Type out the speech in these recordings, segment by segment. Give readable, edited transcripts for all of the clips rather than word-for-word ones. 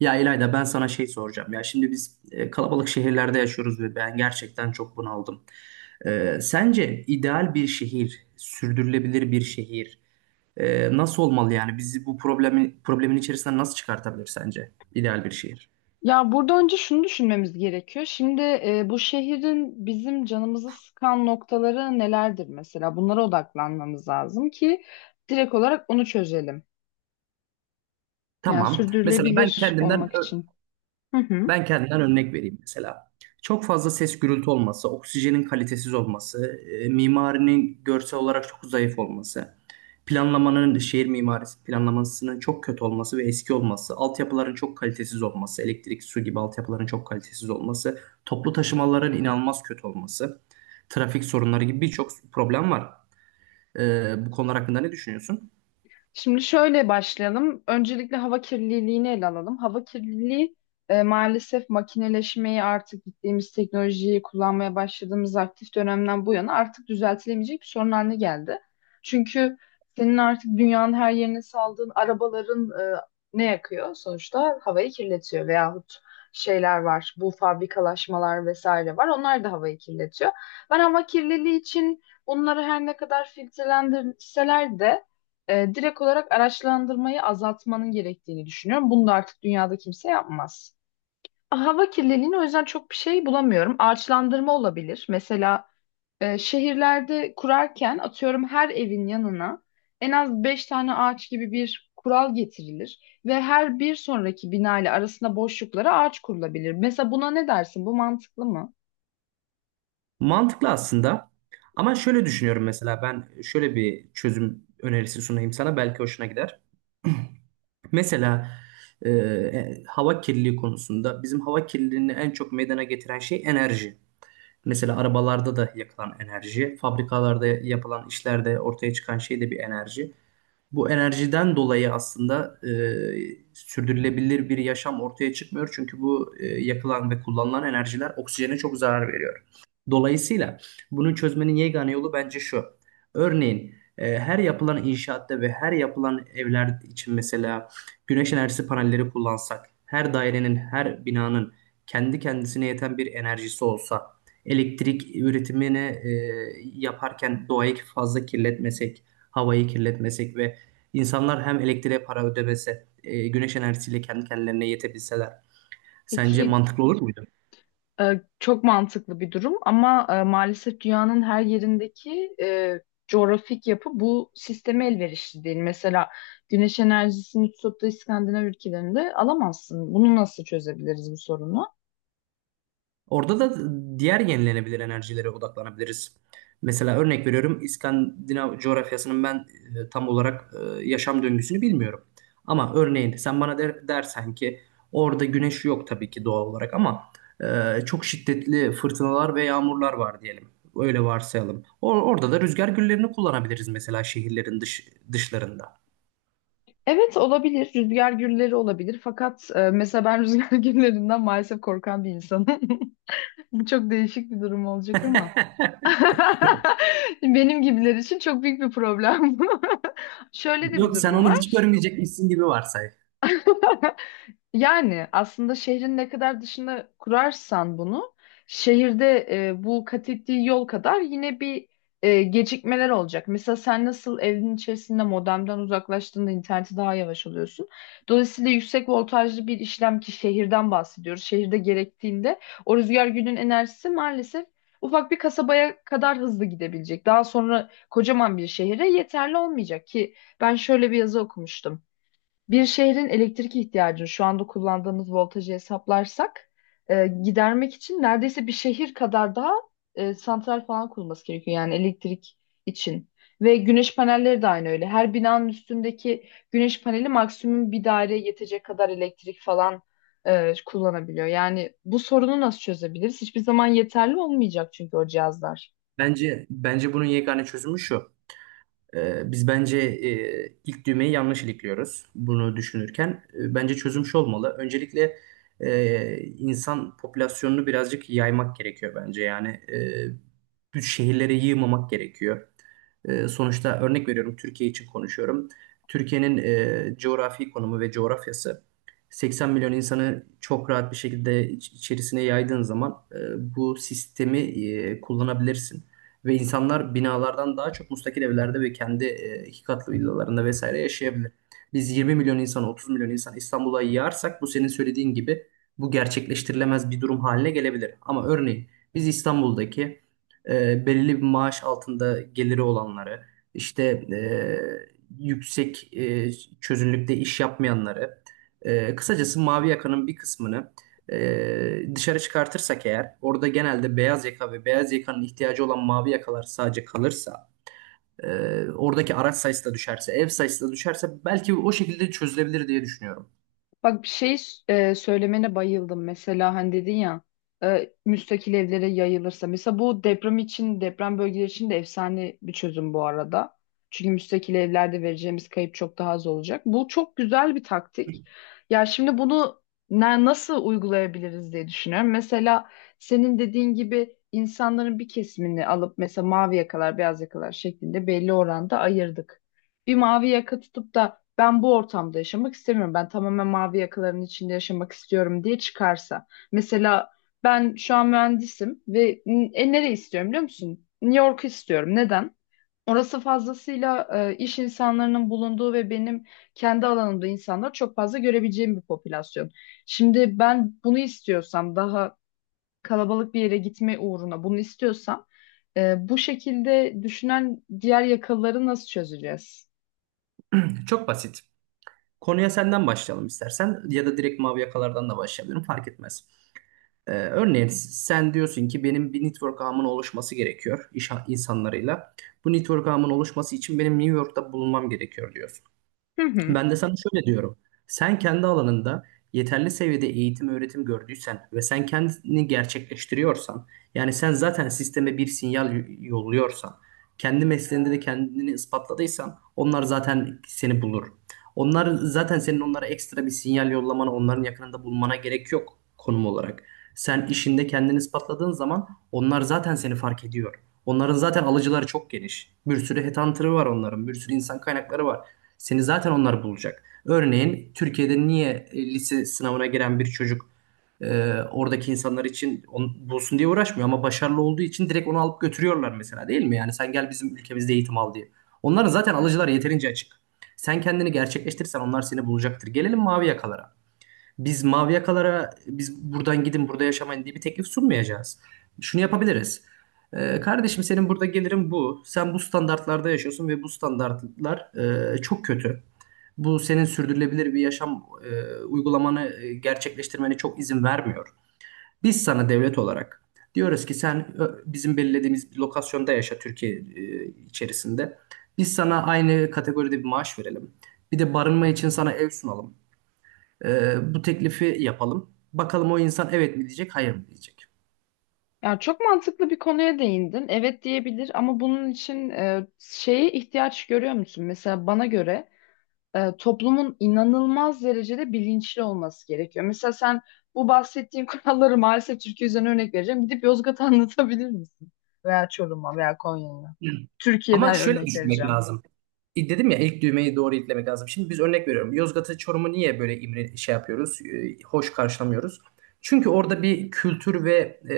Ya İlayda, ben sana şey soracağım. Ya şimdi biz kalabalık şehirlerde yaşıyoruz ve ben gerçekten çok bunaldım. Sence ideal bir şehir, sürdürülebilir bir şehir nasıl olmalı yani? Bizi bu problemi problemin içerisinden nasıl çıkartabilir sence ideal bir şehir? Ya burada önce şunu düşünmemiz gerekiyor. Şimdi bu şehrin bizim canımızı sıkan noktaları nelerdir mesela? Bunlara odaklanmamız lazım ki direkt olarak onu çözelim. Yani Tamam. Mesela ben sürdürülebilir kendimden olmak için. Hı hı. Ben kendimden örnek vereyim mesela. Çok fazla ses gürültü olması, oksijenin kalitesiz olması, mimarinin görsel olarak çok zayıf olması. Planlamanın, şehir mimarisi planlamasının çok kötü olması ve eski olması, altyapıların çok kalitesiz olması, elektrik, su gibi altyapıların çok kalitesiz olması, toplu taşımaların inanılmaz kötü olması, trafik sorunları gibi birçok problem var. Bu konular hakkında ne düşünüyorsun? Şimdi şöyle başlayalım. Öncelikle hava kirliliğini ele alalım. Hava kirliliği maalesef makineleşmeyi artık gittiğimiz teknolojiyi kullanmaya başladığımız aktif dönemden bu yana artık düzeltilemeyecek bir sorun haline geldi. Çünkü senin artık dünyanın her yerine saldığın arabaların ne yakıyor? Sonuçta havayı kirletiyor veyahut şeyler var. Bu fabrikalaşmalar vesaire var. Onlar da havayı kirletiyor. Ben hava kirliliği için bunları her ne kadar filtrelendirseler de direkt olarak araçlandırmayı azaltmanın gerektiğini düşünüyorum. Bunu da artık dünyada kimse yapmaz. Hava kirliliğini o yüzden çok bir şey bulamıyorum. Ağaçlandırma olabilir. Mesela şehirlerde kurarken atıyorum her evin yanına en az 5 tane ağaç gibi bir kural getirilir ve her bir sonraki bina ile arasında boşluklara ağaç kurulabilir. Mesela buna ne dersin? Bu mantıklı mı? Mantıklı aslında. Ama şöyle düşünüyorum, mesela ben şöyle bir çözüm önerisi sunayım sana, belki hoşuna gider. Mesela hava kirliliği konusunda bizim hava kirliliğini en çok meydana getiren şey enerji. Mesela arabalarda da yakılan enerji, fabrikalarda yapılan işlerde ortaya çıkan şey de bir enerji. Bu enerjiden dolayı aslında sürdürülebilir bir yaşam ortaya çıkmıyor. Çünkü bu yakılan ve kullanılan enerjiler oksijene çok zarar veriyor. Dolayısıyla bunu çözmenin yegane yolu bence şu. Örneğin her yapılan inşaatta ve her yapılan evler için mesela güneş enerjisi panelleri kullansak, her dairenin, her binanın kendi kendisine yeten bir enerjisi olsa, elektrik üretimini yaparken doğayı fazla kirletmesek, havayı kirletmesek ve İnsanlar hem elektriğe para ödemese, güneş enerjisiyle kendi kendilerine yetebilseler sence Peki, mantıklı olur muydu? Çok mantıklı bir durum ama maalesef dünyanın her yerindeki coğrafik yapı bu sisteme elverişli değil. Mesela güneş enerjisini tutup da İskandinav ülkelerinde alamazsın. Bunu nasıl çözebiliriz bu sorunu? Orada da diğer yenilenebilir enerjilere odaklanabiliriz. Mesela örnek veriyorum, İskandinav coğrafyasının ben tam olarak yaşam döngüsünü bilmiyorum. Ama örneğin sen bana dersen ki orada güneş yok tabii ki doğal olarak ama çok şiddetli fırtınalar ve yağmurlar var diyelim. Öyle varsayalım. Orada da rüzgar güllerini kullanabiliriz mesela, şehirlerin dışlarında. Evet olabilir. Rüzgar gülleri olabilir. Fakat mesela ben rüzgar güllerinden maalesef korkan bir insanım. Bu çok değişik bir durum olacak ama. Benim gibiler için çok büyük bir problem bu. Şöyle de bir Yok, sen durum onu hiç var. görmeyecekmişsin gibi varsay. Yani aslında şehrin ne kadar dışına kurarsan bunu, şehirde bu kat ettiği yol kadar yine bir gecikmeler olacak. Mesela sen nasıl evin içerisinde modemden uzaklaştığında interneti daha yavaş alıyorsun. Dolayısıyla yüksek voltajlı bir işlem ki şehirden bahsediyoruz. Şehirde gerektiğinde o rüzgar günün enerjisi maalesef ufak bir kasabaya kadar hızlı gidebilecek. Daha sonra kocaman bir şehire yeterli olmayacak ki ben şöyle bir yazı okumuştum. Bir şehrin elektrik ihtiyacını şu anda kullandığımız voltajı hesaplarsak gidermek için neredeyse bir şehir kadar daha santral falan kurulması gerekiyor yani elektrik için. Ve güneş panelleri de aynı öyle. Her binanın üstündeki güneş paneli maksimum bir daireye yetecek kadar elektrik falan kullanabiliyor. Yani bu sorunu nasıl çözebiliriz? Hiçbir zaman yeterli olmayacak çünkü o cihazlar. Bence bunun yegane çözümü şu. Biz bence ilk düğmeyi yanlış ilikliyoruz bunu düşünürken. Bence çözüm şu olmalı. Öncelikle insan popülasyonunu birazcık yaymak gerekiyor bence. Yani büyük şehirlere yığmamak gerekiyor. Sonuçta örnek veriyorum, Türkiye için konuşuyorum. Türkiye'nin coğrafi konumu ve coğrafyası 80 milyon insanı çok rahat bir şekilde içerisine yaydığın zaman bu sistemi kullanabilirsin. Ve insanlar binalardan daha çok müstakil evlerde ve kendi iki katlı villalarında vesaire yaşayabilir. Biz 20 milyon insan, 30 milyon insan İstanbul'a yığarsak bu senin söylediğin gibi bu gerçekleştirilemez bir durum haline gelebilir. Ama örneğin biz İstanbul'daki belirli bir maaş altında geliri olanları, işte e, yüksek çözünürlükte iş yapmayanları, kısacası mavi yakanın bir kısmını dışarı çıkartırsak eğer, orada genelde beyaz yaka ve beyaz yakanın ihtiyacı olan mavi yakalar sadece kalırsa, e, oradaki araç sayısı da düşerse, ev sayısı da düşerse, belki o şekilde çözülebilir diye düşünüyorum. Bak bir şey söylemene bayıldım. Mesela hani dedin ya müstakil evlere yayılırsa. Mesela bu deprem için, deprem bölgeleri için de efsane bir çözüm bu arada. Çünkü müstakil evlerde vereceğimiz kayıp çok daha az olacak. Bu çok güzel bir taktik. Ya şimdi bunu nasıl uygulayabiliriz diye düşünüyorum. Mesela senin dediğin gibi insanların bir kesimini alıp mesela mavi yakalar, beyaz yakalar şeklinde belli oranda ayırdık. Bir mavi yaka tutup da ben bu ortamda yaşamak istemiyorum. Ben tamamen mavi yakaların içinde yaşamak istiyorum diye çıkarsa. Mesela ben şu an mühendisim ve nereye istiyorum biliyor musun? New York istiyorum. Neden? Orası fazlasıyla iş insanlarının bulunduğu ve benim kendi alanımda insanlar çok fazla görebileceğim bir popülasyon. Şimdi ben bunu istiyorsam daha kalabalık bir yere gitme uğruna bunu istiyorsam bu şekilde düşünen diğer yakaları nasıl çözeceğiz? Çok basit. Konuya senden başlayalım istersen ya da direkt mavi yakalardan da başlayabilirim, fark etmez. Örneğin sen diyorsun ki benim bir network ağımın oluşması gerekiyor iş insanlarıyla. Bu network ağımın oluşması için benim New York'ta bulunmam gerekiyor diyorsun. Hı hı. Ben de sana şöyle diyorum. Sen kendi alanında yeterli seviyede eğitim öğretim gördüysen ve sen kendini gerçekleştiriyorsan, yani sen zaten sisteme bir sinyal yolluyorsan, kendi mesleğinde de kendini ispatladıysan onlar zaten seni bulur. Onlar zaten senin onlara ekstra bir sinyal yollamana, onların yakınında bulmana gerek yok konum olarak. Sen işinde kendini ispatladığın zaman onlar zaten seni fark ediyor. Onların zaten alıcıları çok geniş. Bir sürü headhunter'ı var onların, bir sürü insan kaynakları var. Seni zaten onlar bulacak. Örneğin Türkiye'de niye lise sınavına giren bir çocuk oradaki insanlar için onu bulsun diye uğraşmıyor ama başarılı olduğu için direkt onu alıp götürüyorlar mesela, değil mi? Yani sen gel bizim ülkemizde eğitim al diye. Onların zaten alıcılar yeterince açık. Sen kendini gerçekleştirirsen onlar seni bulacaktır. Gelelim mavi yakalara. Biz buradan gidin burada yaşamayın diye bir teklif sunmayacağız. Şunu yapabiliriz. Kardeşim, senin burada gelirin bu. Sen bu standartlarda yaşıyorsun ve bu standartlar çok kötü. Bu senin sürdürülebilir bir yaşam uygulamanı gerçekleştirmene çok izin vermiyor. Biz sana devlet olarak diyoruz ki sen bizim belirlediğimiz bir lokasyonda yaşa, Türkiye içerisinde. Biz sana aynı kategoride bir maaş verelim. Bir de barınma için sana ev sunalım. Bu teklifi yapalım. Bakalım o insan evet mi diyecek, hayır mı diyecek. Ya çok mantıklı bir konuya değindin. Evet diyebilir ama bunun için şeye ihtiyaç görüyor musun? Mesela bana göre toplumun inanılmaz derecede bilinçli olması gerekiyor. Mesela sen bu bahsettiğim kuralları maalesef Türkiye üzerine örnek vereceğim. Gidip Yozgat'a anlatabilir misin? Veya Çorum'a veya Konya'ya. Ama Türkiye'den şöyle örnek düşünmek vereceğim. lazım. Dedim ya, ilk düğmeyi doğru itlemek lazım. Şimdi biz örnek veriyorum. Yozgat'ı, Çorum'u niye böyle imre şey yapıyoruz, hoş karşılamıyoruz? Çünkü orada bir kültür ve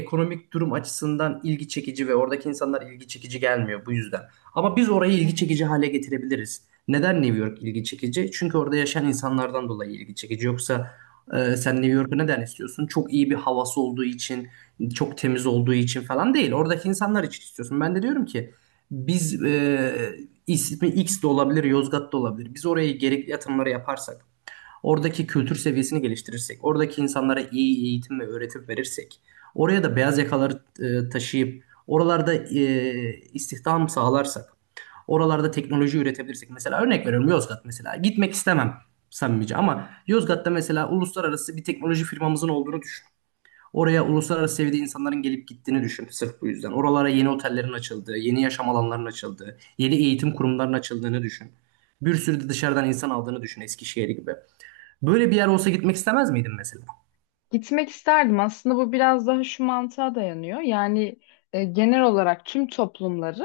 ekonomik durum açısından ilgi çekici ve oradaki insanlar ilgi çekici gelmiyor bu yüzden. Ama biz orayı ilgi çekici hale getirebiliriz. Neden New York ilgi çekici? Çünkü orada yaşayan insanlardan dolayı ilgi çekici. Yoksa sen New York'u neden istiyorsun? Çok iyi bir havası olduğu için, çok temiz olduğu için falan değil. Oradaki insanlar için istiyorsun. Ben de diyorum ki biz ismi X de olabilir, Yozgat da olabilir. Biz oraya gerekli yatırımları yaparsak, oradaki kültür seviyesini geliştirirsek, oradaki insanlara iyi eğitim ve öğretim verirsek, oraya da beyaz yakaları taşıyıp oralarda istihdam sağlarsak, oralarda teknoloji üretebilirsek. Mesela örnek veriyorum, Yozgat mesela. Gitmek istemem samimice, ama Yozgat'ta mesela uluslararası bir teknoloji firmamızın olduğunu düşün. Oraya uluslararası seviyede insanların gelip gittiğini düşün sırf bu yüzden. Oralara yeni otellerin açıldığı, yeni yaşam alanlarının açıldığı, yeni eğitim kurumlarının açıldığını düşün. Bir sürü de dışarıdan insan aldığını düşün, Eskişehir gibi. Böyle bir yer olsa gitmek istemez miydin mesela? Gitmek isterdim. Aslında bu biraz daha şu mantığa dayanıyor. Yani genel olarak tüm toplumları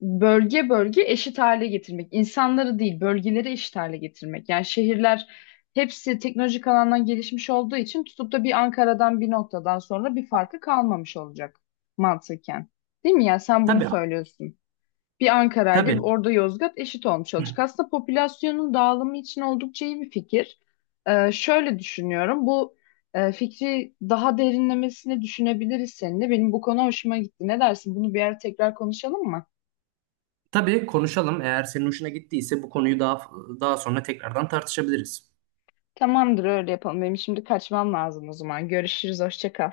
bölge bölge eşit hale getirmek. İnsanları değil, bölgeleri eşit hale getirmek. Yani şehirler hepsi teknolojik alandan gelişmiş olduğu için tutup da bir Ankara'dan bir noktadan sonra bir farkı kalmamış olacak mantıken. Değil mi ya? Sen bunu Tabii, söylüyorsun. Bir Ankara ile bir tabii. orada Yozgat eşit olmuş olacak. Aslında popülasyonun dağılımı için oldukça iyi bir fikir. Şöyle düşünüyorum. Bu fikri daha derinlemesine düşünebiliriz seninle. Benim bu konu hoşuma gitti. Ne dersin? Bunu bir ara tekrar konuşalım mı? Tabii konuşalım. Eğer senin hoşuna gittiyse bu konuyu daha sonra tekrardan tartışabiliriz. Tamamdır, öyle yapalım. Benim şimdi kaçmam lazım o zaman. Görüşürüz. Hoşça kal.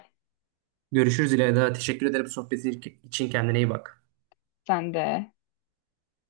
Görüşürüz İlayda. Teşekkür ederim sohbetin için. Kendine iyi bak. Sen de.